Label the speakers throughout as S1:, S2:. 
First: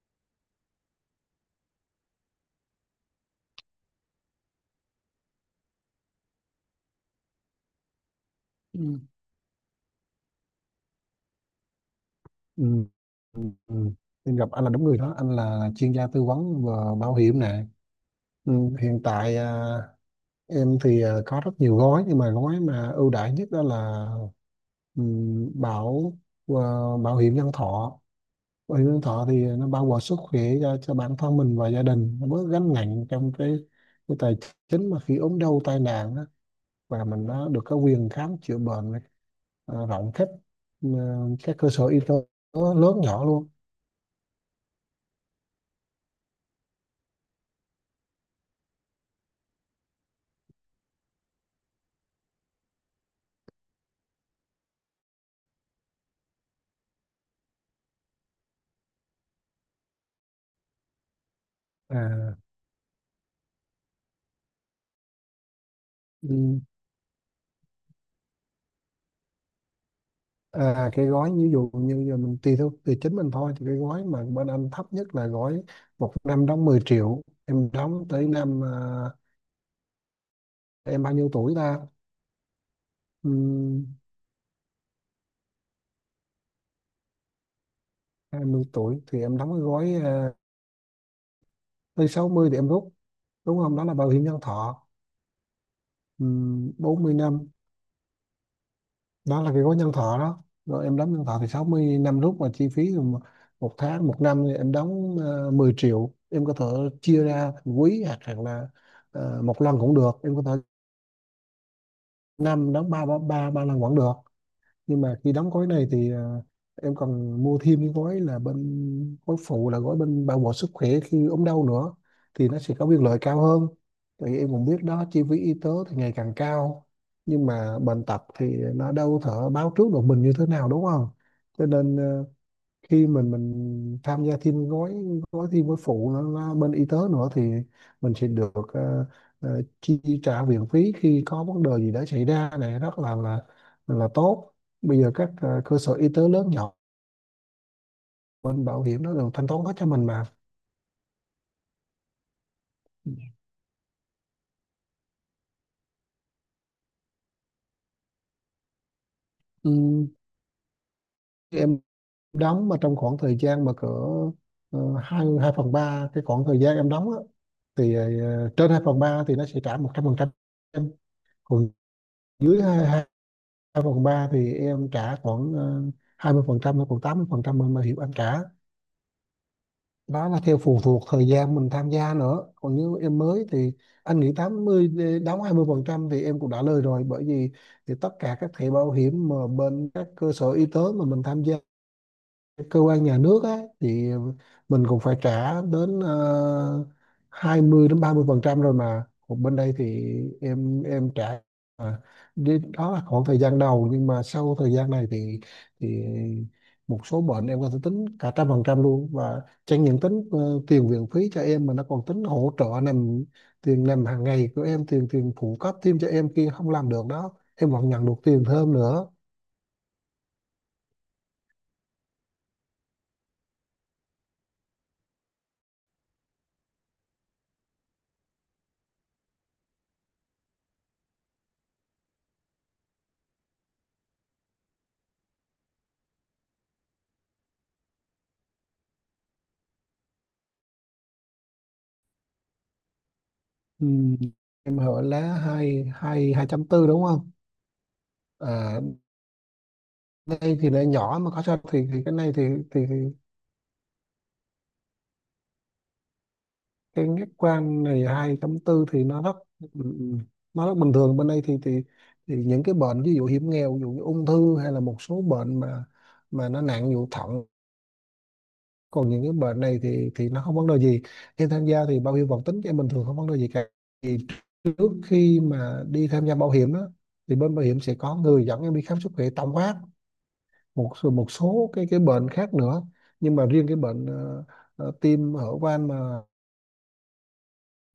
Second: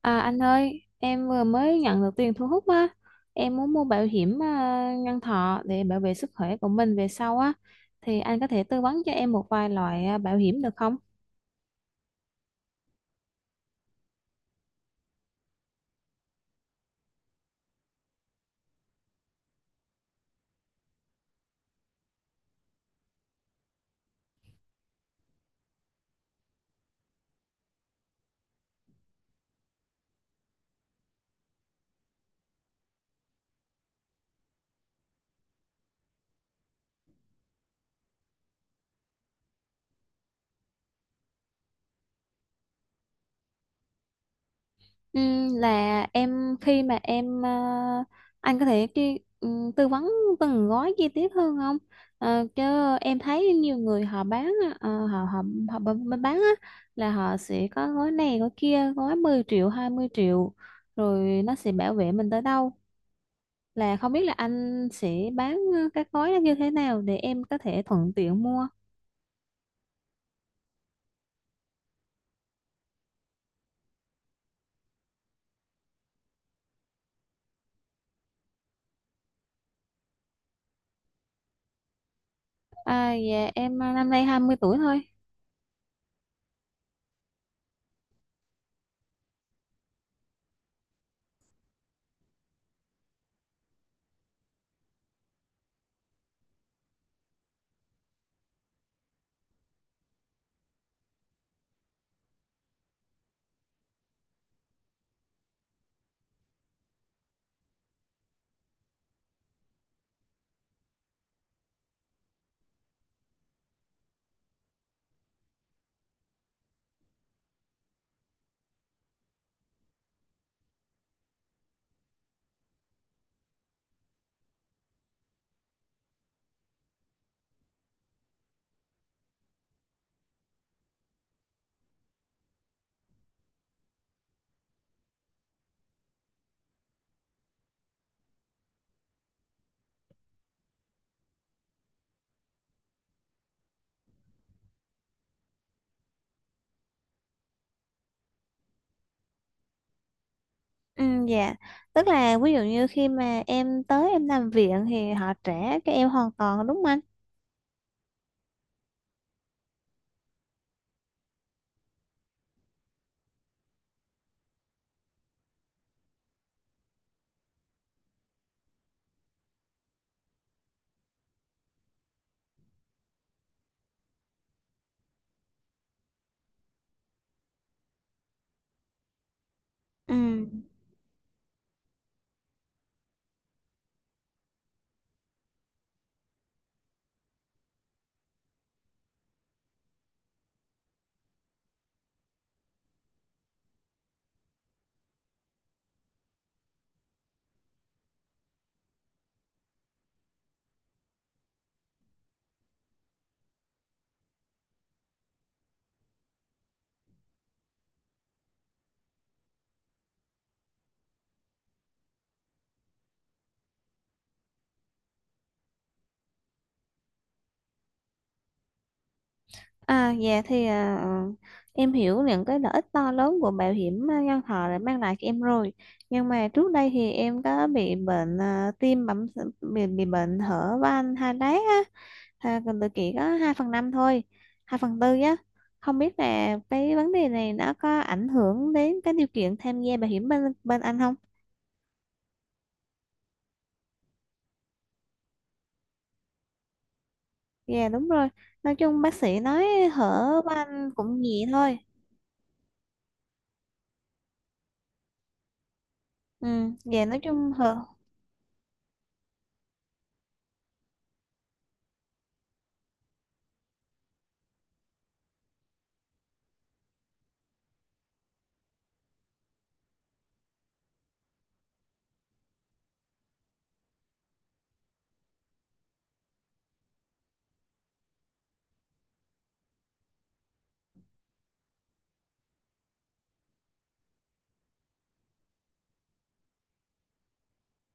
S1: À, anh ơi, em vừa mới nhận được tiền thu hút á. Em muốn mua bảo hiểm nhân thọ để bảo vệ sức khỏe của mình về sau á. Thì anh có thể tư
S2: Ừ.
S1: vấn cho em một vài loại bảo hiểm được không?
S2: Ừ. Ừ. Ừ. Em gặp anh là đúng người đó, anh là chuyên gia tư vấn về bảo hiểm nè. Ừ. Hiện tại em thì có rất nhiều gói, nhưng mà gói mà ưu đãi nhất đó là ừ, bảo à, bảo hiểm nhân thọ. Bảo hiểm nhân thọ thì nó bao gồm sức khỏe cho, bản thân mình và gia đình, nó bớt gánh nặng trong cái tài chính mà khi ốm đau tai nạn á, và mình nó được có quyền khám chữa bệnh rộng khắp ừ, các cơ sở y tế lớn nhỏ luôn.
S1: Là em khi mà em à, Anh có thể tư vấn từng gói chi tiết hơn không? Chứ em thấy nhiều người họ bán á, ờ, họ họ họ b- bán á là họ sẽ có gói này gói kia gói 10 triệu 20 triệu rồi nó sẽ bảo vệ mình
S2: à,
S1: tới đâu là không biết là anh sẽ bán các gói đó như
S2: ừ,
S1: thế nào để em có thể thuận tiện mua.
S2: À, cái gói ví dụ như giờ mình tùy theo, tùy chính mình thôi, thì cái gói mà bên anh thấp nhất là gói một năm đóng 10 triệu, em đóng tới năm em bao nhiêu tuổi ta?
S1: À, dạ, em
S2: um,
S1: năm nay 20 tuổi thôi.
S2: 20 tuổi thì em đóng cái gói tới 60 thì em rút, đúng không? Đó là bảo hiểm nhân thọ. 40 năm, đó là cái gói nhân thọ đó. Rồi em đóng nhân thọ thì 60 năm rút, mà chi phí thì một một tháng, một năm thì em đóng 10 triệu. Em có thể chia ra thành quý, hoặc là một lần cũng được. Em có thể năm đóng ba ba ba ba lần vẫn được. Nhưng mà khi đóng gói này thì em còn mua thêm cái gói là bên gói phụ, là gói bên bảo hộ sức khỏe khi ốm đau nữa, thì nó sẽ có biên lợi cao hơn. Tại vì em cũng biết đó, chi phí y tế thì ngày càng cao, nhưng mà bệnh tật thì nó đâu thể báo trước được mình như thế nào, đúng không? Cho nên khi mình tham gia thêm gói, gói thêm gói phụ nó bên y tế nữa, thì mình sẽ được chi trả viện phí khi có vấn đề gì đã xảy ra, này rất là tốt. Bây giờ các cơ sở y tế lớn nhỏ, bên bảo hiểm nó đều thanh toán hết cho mình mà.
S1: Ừ, dạ, tức là ví dụ như khi mà em tới em nằm viện thì họ trả cho em hoàn toàn đúng không anh?
S2: Ừ, em đóng mà trong khoảng thời gian mà cỡ hai hai phần ba cái khoảng thời gian em đóng á, thì trên 2 phần 3 thì nó sẽ trả 100%. Em còn dưới hai, hai phần ba thì em trả khoảng 20%, hay khoảng 80% mình bảo hiểm anh trả. Đó là
S1: Ừ.
S2: theo phụ thuộc thời gian mình tham gia nữa. Còn nếu em mới thì anh nghĩ 80 đi- đóng 20% thì em cũng đã lời rồi, bởi vì thì tất cả các thẻ bảo hiểm mà bên các cơ sở y tế mà mình tham gia cơ quan nhà nước á, thì mình cũng phải trả đến 20 đến 30% rồi, mà còn bên đây thì em trả mà. Đi- đó là khoảng thời gian đầu, nhưng mà sau thời gian này thì thì một số bệnh em có thể tính cả 100% luôn, và chẳng những tính tiền viện phí cho em, mà nó còn tính hỗ trợ nằm, tiền nằm hàng ngày của em, tiền tiền phụ cấp thêm cho em khi không làm được đó, em vẫn nhận được tiền thêm nữa.
S1: À, dạ, thì em hiểu những cái lợi ích to lớn của bảo hiểm nhân thọ đã mang lại cho em rồi. Nhưng mà trước đây thì em có bị bệnh tim bị bệnh hở van hai đát á. Còn tụi chị có 2/5 thôi, 2/4 á. Không biết là cái vấn đề này nó có ảnh hưởng đến cái điều kiện tham gia bảo hiểm bên bên anh không?
S2: Ừ, em hỏi lá hai hai hai trăm tư đúng không?
S1: Dạ đúng rồi. Nói
S2: À,
S1: chung bác sĩ nói hở
S2: đây thì là
S1: anh
S2: nhỏ
S1: cũng
S2: mà có
S1: nhẹ
S2: sao,
S1: thôi.
S2: thì cái này thì thì
S1: Ừ. Dạ
S2: cái
S1: nói
S2: nhất
S1: chung
S2: quan
S1: hở.
S2: này, hai trăm tư thì nó rất nó rất bình thường. Bên đây thì thì những cái bệnh ví dụ hiểm nghèo, ví dụ như ung thư, hay là một số bệnh mà nó nặng, ví dụ thận. Còn những cái bệnh này thì nó không vấn đề gì, khi tham gia thì bảo hiểm vẫn tính cho em bình thường, không vấn đề gì cả. Thì trước khi mà đi tham gia bảo hiểm đó, thì bên bảo hiểm sẽ có người dẫn em đi khám sức khỏe tổng quát, một số cái bệnh khác nữa. Nhưng mà riêng cái bệnh tim hở van mà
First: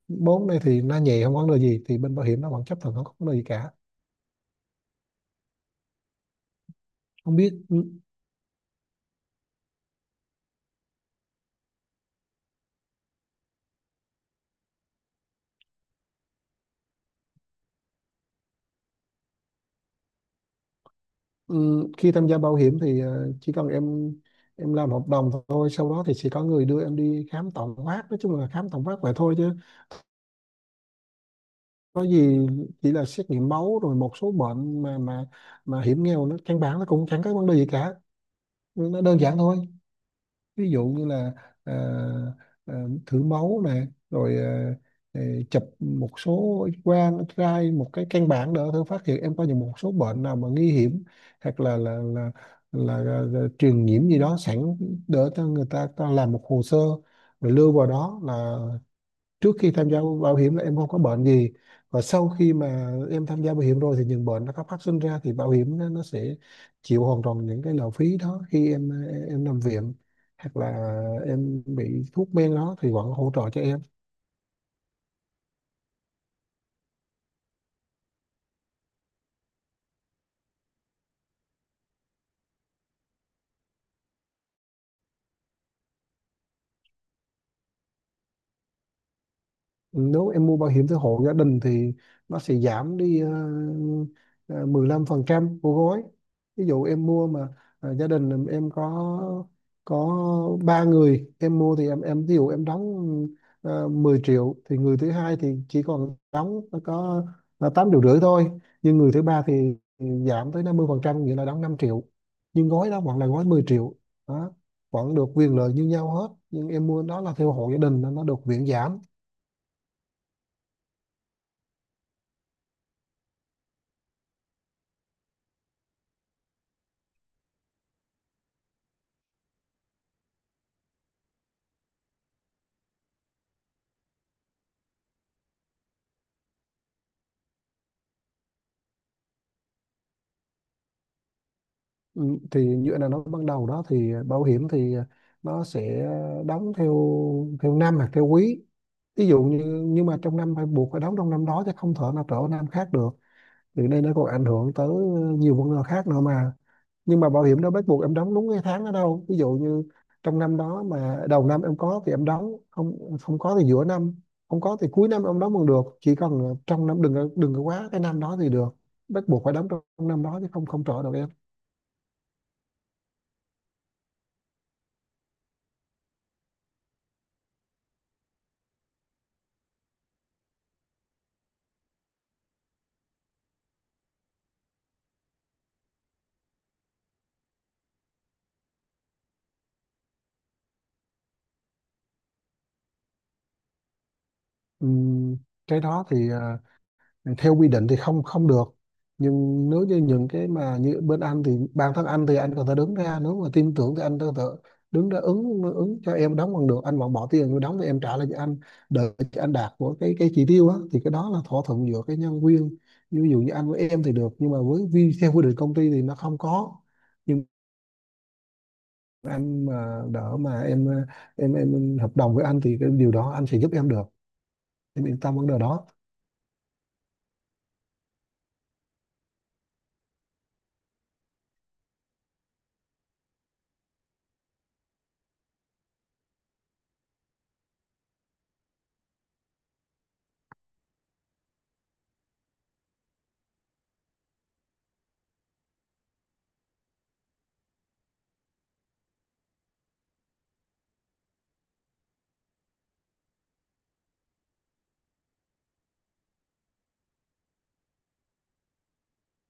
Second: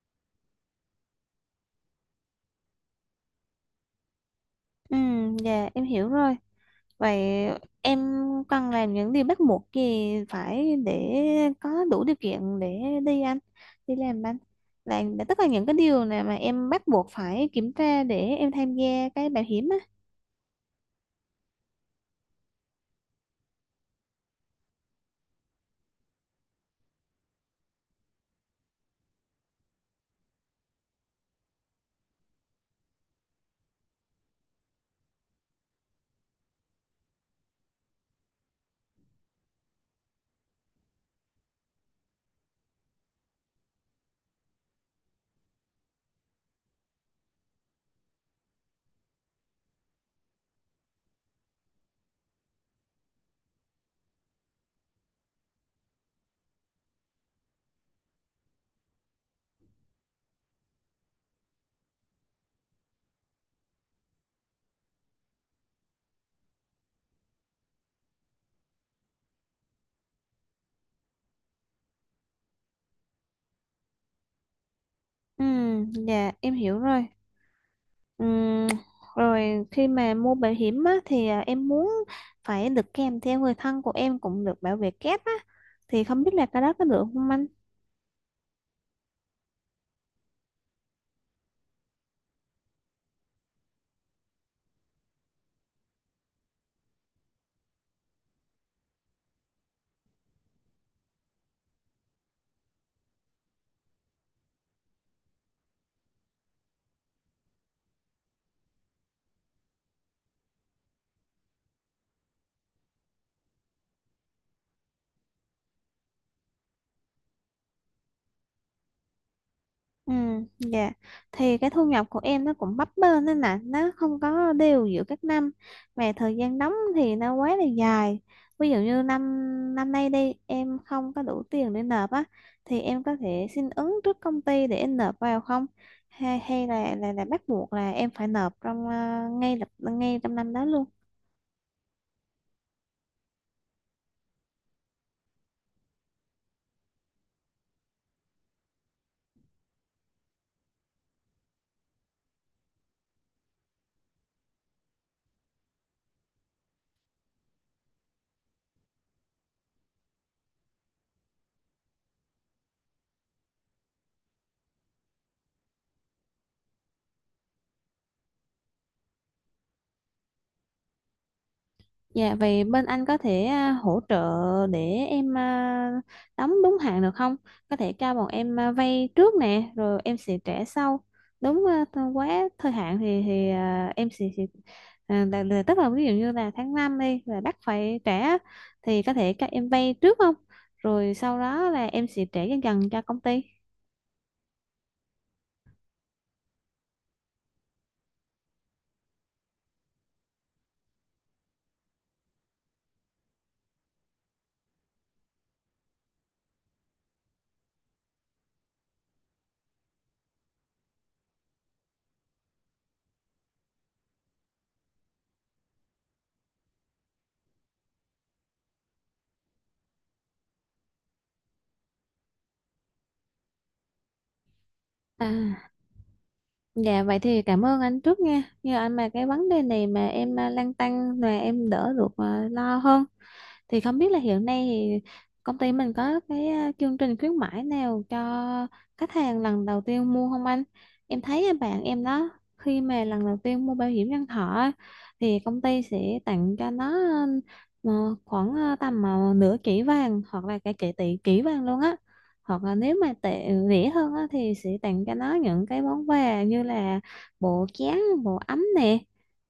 S2: bốn này thì nó nhẹ, không có vấn đề gì, thì bên bảo hiểm nó vẫn chấp thuận, không có vấn đề gì cả.
S1: Ừ. Dạ em hiểu rồi. Vậy
S2: Không biết
S1: em cần làm những điều bắt buộc gì phải để có đủ điều kiện để đi anh đi làm anh, là tất cả những cái điều này mà em bắt buộc phải kiểm tra để em tham gia cái bảo hiểm á?
S2: ừ, khi tham gia bảo hiểm thì chỉ cần em làm hợp đồng thôi. Sau đó thì sẽ có người đưa em đi khám tổng quát, nói chung là khám tổng quát vậy thôi, chứ có gì, chỉ là xét nghiệm máu rồi một số bệnh mà mà hiểm nghèo, nó căn bản nó cũng chẳng có vấn đề gì cả, nó đơn giản thôi. Ví dụ như là ờ, ờ, thử máu nè, rồi ờ, chụp một số X-quang, X-ray, một cái căn bản để thử phát hiện em có những một số bệnh nào mà nguy hiểm, hoặc là là truyền nhiễm gì đó sẵn, để cho người ta ta làm một hồ sơ, rồi lưu vào đó, là trước khi tham gia bảo hiểm là em không có bệnh gì. Và sau khi mà em tham gia bảo hiểm rồi thì những bệnh nó có phát sinh ra, thì bảo hiểm nó sẽ chịu hoàn toàn những cái lộ phí đó, khi em nằm viện, hoặc là em bị thuốc men đó thì vẫn hỗ trợ cho em.
S1: Ừ, dạ em hiểu rồi. Ừm, Rồi khi mà mua bảo hiểm á, thì em muốn phải được kèm theo người thân của em cũng được bảo vệ kép á. Thì không biết là cái đó có được không anh?
S2: Nếu em mua bảo hiểm theo hộ gia đình thì nó sẽ giảm đi ờ, 15% của gói. Ví dụ em mua mà gia đình em có ba người em mua, thì em ví dụ em đóng 10 triệu, thì người thứ hai thì chỉ còn đóng có là 8 triệu rưỡi thôi. Nhưng người thứ ba thì giảm tới 50%, nghĩa là đóng 5 triệu. Nhưng gói đó vẫn là gói 10 triệu đó, vẫn được quyền lợi như nhau hết, nhưng em mua đó là theo hộ gia đình nên nó được miễn giảm.
S1: Ừ, dạ. Thì cái thu nhập của em nó cũng bấp bênh nên là nó không có đều giữa các năm mà thời gian đóng thì nó quá là dài. Ví dụ như năm năm nay đi em không có đủ tiền để nộp á, thì em có thể xin ứng trước công ty để em nộp vào không? Hay hay là bắt buộc là em phải nộp trong ngay trong năm đó luôn?
S2: Ừ, thì như anh đã nói ban đầu đó, thì bảo hiểm thì nó sẽ đóng theo, theo năm hoặc theo quý, ví dụ như. Nhưng mà trong năm phải buộc phải đóng trong năm đó, chứ không thể nào trở năm khác được, thì đây nó còn ảnh hưởng tới nhiều vấn đề khác nữa mà. Nhưng mà bảo hiểm đâu bắt buộc em đóng đúng cái tháng đó đâu. Ví dụ như trong năm đó, mà đầu năm em có thì em đóng, không không có thì giữa năm, không có thì cuối năm em đóng còn được, chỉ cần trong năm đừng có- đừng có quá cái năm đó thì được. Bắt buộc phải đóng trong năm đó chứ không không trở được.
S1: Dạ, vậy bên anh có thể hỗ trợ để em đóng đúng hạn được không? Có thể cho bọn em vay trước nè, rồi em sẽ trả sau. Đúng quá thời hạn thì em sẽ, tức là ví dụ như là tháng 5 đi là bắt phải trả, thì có thể các em vay trước không? Rồi sau đó là em sẽ trả dần dần cho công ty.
S2: Ừm, cái đó thì theo quy định thì không không được. Nhưng nếu như những cái mà như bên anh, thì bản thân anh thì anh có thể đứng ra, nếu mà tin tưởng thì anh có thể đứng ra ứng ứng cho em đóng bằng được, anh vẫn bỏ tiền vô đóng thì em trả lại cho anh, đợi cho anh đạt của cái chỉ tiêu á, thì cái đó là thỏa thuận giữa cái nhân viên. Như ví dụ như anh với em thì được, nhưng mà với vi theo quy định công ty thì nó không có. Nhưng anh mà đỡ mà em, em hợp đồng với anh thì cái điều đó anh sẽ giúp em được, em yên
S1: À,
S2: tâm vấn đề đó.
S1: dạ vậy thì cảm ơn anh trước nha. Nhờ anh mà cái vấn đề này mà em lăn tăn mà em đỡ được lo hơn. Thì không biết là hiện nay thì công ty mình có cái chương trình khuyến mãi nào cho khách hàng lần đầu tiên mua không anh? Em thấy bạn em đó, khi mà lần đầu tiên mua bảo hiểm nhân thọ á, thì công ty sẽ tặng cho nó khoảng tầm nửa chỉ vàng hoặc là cả chỉ tỷ chỉ vàng luôn á. Hoặc là nếu mà tệ rẻ hơn á, thì sẽ tặng cho nó những cái món quà như là bộ chén, bộ ấm nè.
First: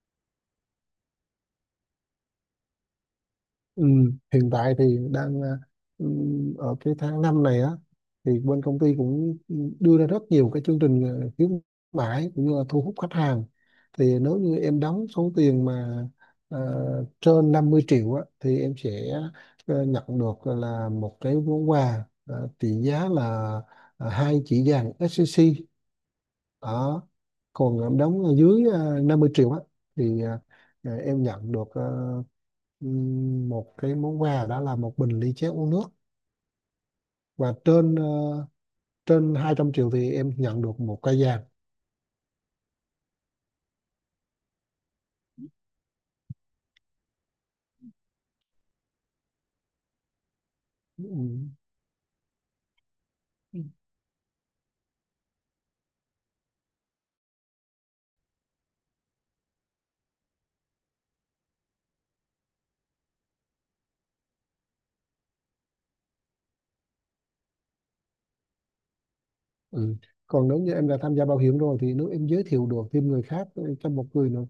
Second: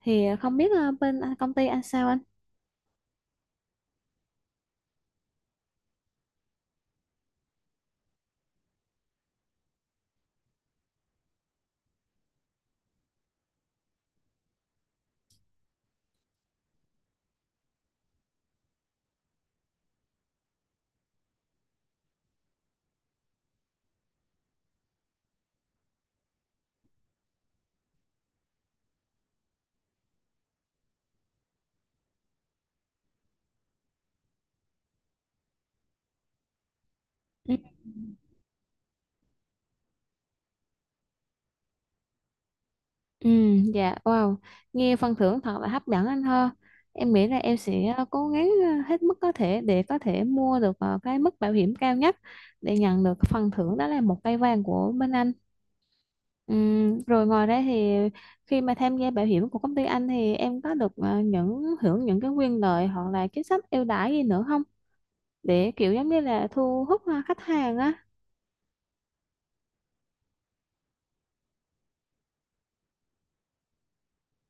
S1: Thì không biết bên công ty anh sao anh?
S2: Ừ, hiện tại thì đang ở cái tháng 5 này á, thì bên công ty cũng đưa ra rất nhiều cái chương trình khuyến mãi, cũng như là thu hút khách hàng. Thì nếu như em đóng số tiền mà à, trên 50 triệu á, thì em sẽ nhận được là một cái món quà trị giá là 2 chỉ vàng SCC đó. Còn em đóng ở dưới 50 triệu á, thì em nhận được một cái món quà, đó là một bình ly chế uống nước. Và
S1: Ừ.
S2: trên trên 200 triệu thì em nhận được một cây vàng.
S1: Ừ, dạ, wow, nghe phần thưởng thật là hấp dẫn anh ha. Em nghĩ là em sẽ cố gắng hết mức có thể để có thể mua được cái mức bảo
S2: Ừm,
S1: hiểm cao nhất để nhận được phần thưởng đó là một cây vàng của bên anh. Rồi ngoài ra thì khi mà tham gia bảo hiểm của công ty anh thì em có được những hưởng những cái quyền lợi hoặc là chính sách ưu đãi gì nữa không? Để kiểu giống như là thu hút khách hàng á.
S2: ừ. Còn nếu như em đã tham gia bảo hiểm rồi, thì nếu em giới thiệu được thêm người khác, cho một người nữa,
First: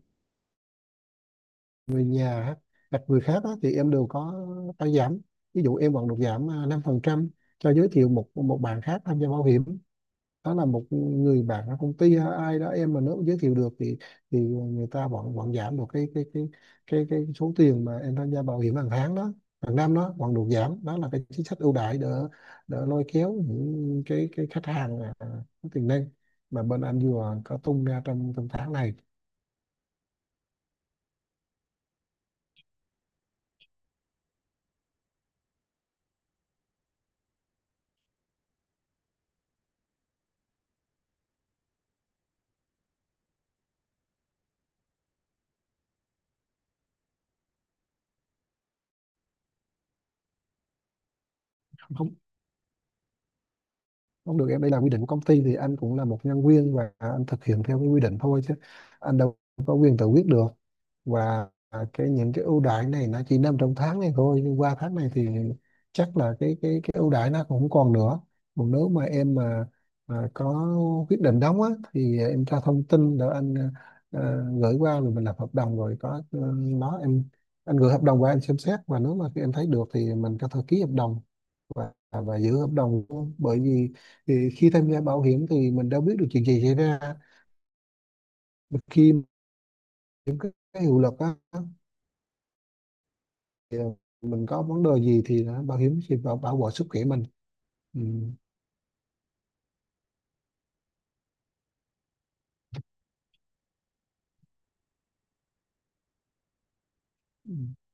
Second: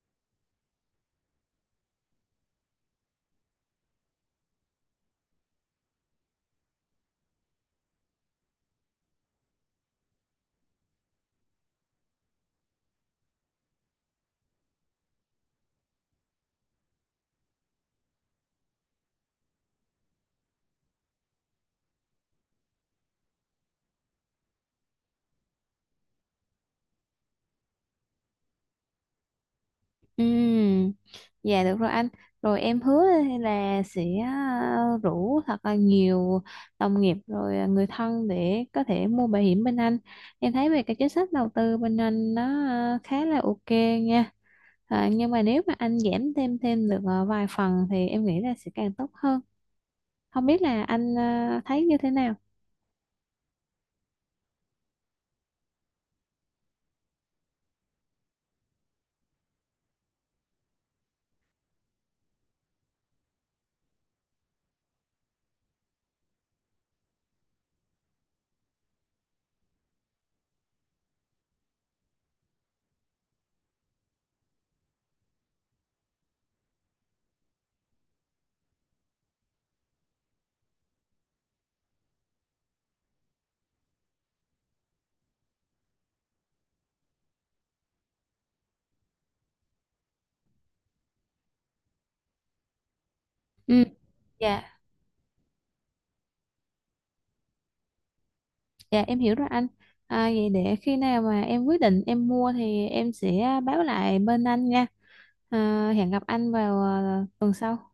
S2: người nhà á, hoặc người khác á, thì em đều có phải giảm. Ví dụ em vẫn được giảm 5% cho giới thiệu một một bạn khác tham gia bảo hiểm. Đó là một người bạn ở công ty hay ai đó, em mà nếu giới thiệu được, thì người ta vẫn vẫn giảm được cái số tiền mà em tham gia bảo hiểm hàng tháng đó, hàng năm đó vẫn được giảm. Đó là cái chính sách ưu đãi, để lôi kéo những cái khách hàng có tiềm năng mà bên anh vừa có tung ra trong trong tháng này.
S1: Ừ, dạ được rồi anh. Rồi em hứa là sẽ rủ thật là nhiều đồng nghiệp rồi người thân để có thể mua bảo hiểm bên anh. Em thấy về cái chính sách đầu tư bên anh nó khá là ok nha. À, nhưng mà nếu mà anh giảm thêm thêm được vài phần thì em nghĩ là sẽ càng tốt hơn. Không biết là anh thấy như
S2: Không,
S1: thế nào?
S2: không được em, đây là quy định của công ty, thì anh cũng là một nhân viên và anh thực hiện theo cái quy định thôi, chứ anh đâu có quyền tự quyết được. Và cái những cái ưu đãi này nó chỉ nằm trong tháng này thôi, nhưng qua tháng này thì chắc là cái ưu đãi nó cũng không còn nữa. Còn nếu mà em mà có quyết định đóng á, thì em cho thông tin để anh gửi qua, rồi mình lập hợp đồng rồi có ờ, nó em anh gửi hợp đồng qua, anh xem xét, và nếu mà em thấy được thì mình có thể ký hợp đồng và giữ hợp đồng luôn. Bởi vì thì khi tham gia bảo hiểm thì mình đâu biết được chuyện gì xảy ra. Mà khi những cái hiệu lực á, thì
S1: Ừ,
S2: mình có
S1: dạ.
S2: vấn đề gì thì bảo hiểm sẽ bảo bảo vệ sức khỏe mình.
S1: Dạ em hiểu rồi anh. À, vậy để khi nào mà em quyết định em mua thì em sẽ báo lại bên anh nha. À, hẹn gặp anh vào tuần
S2: Ừ.
S1: sau.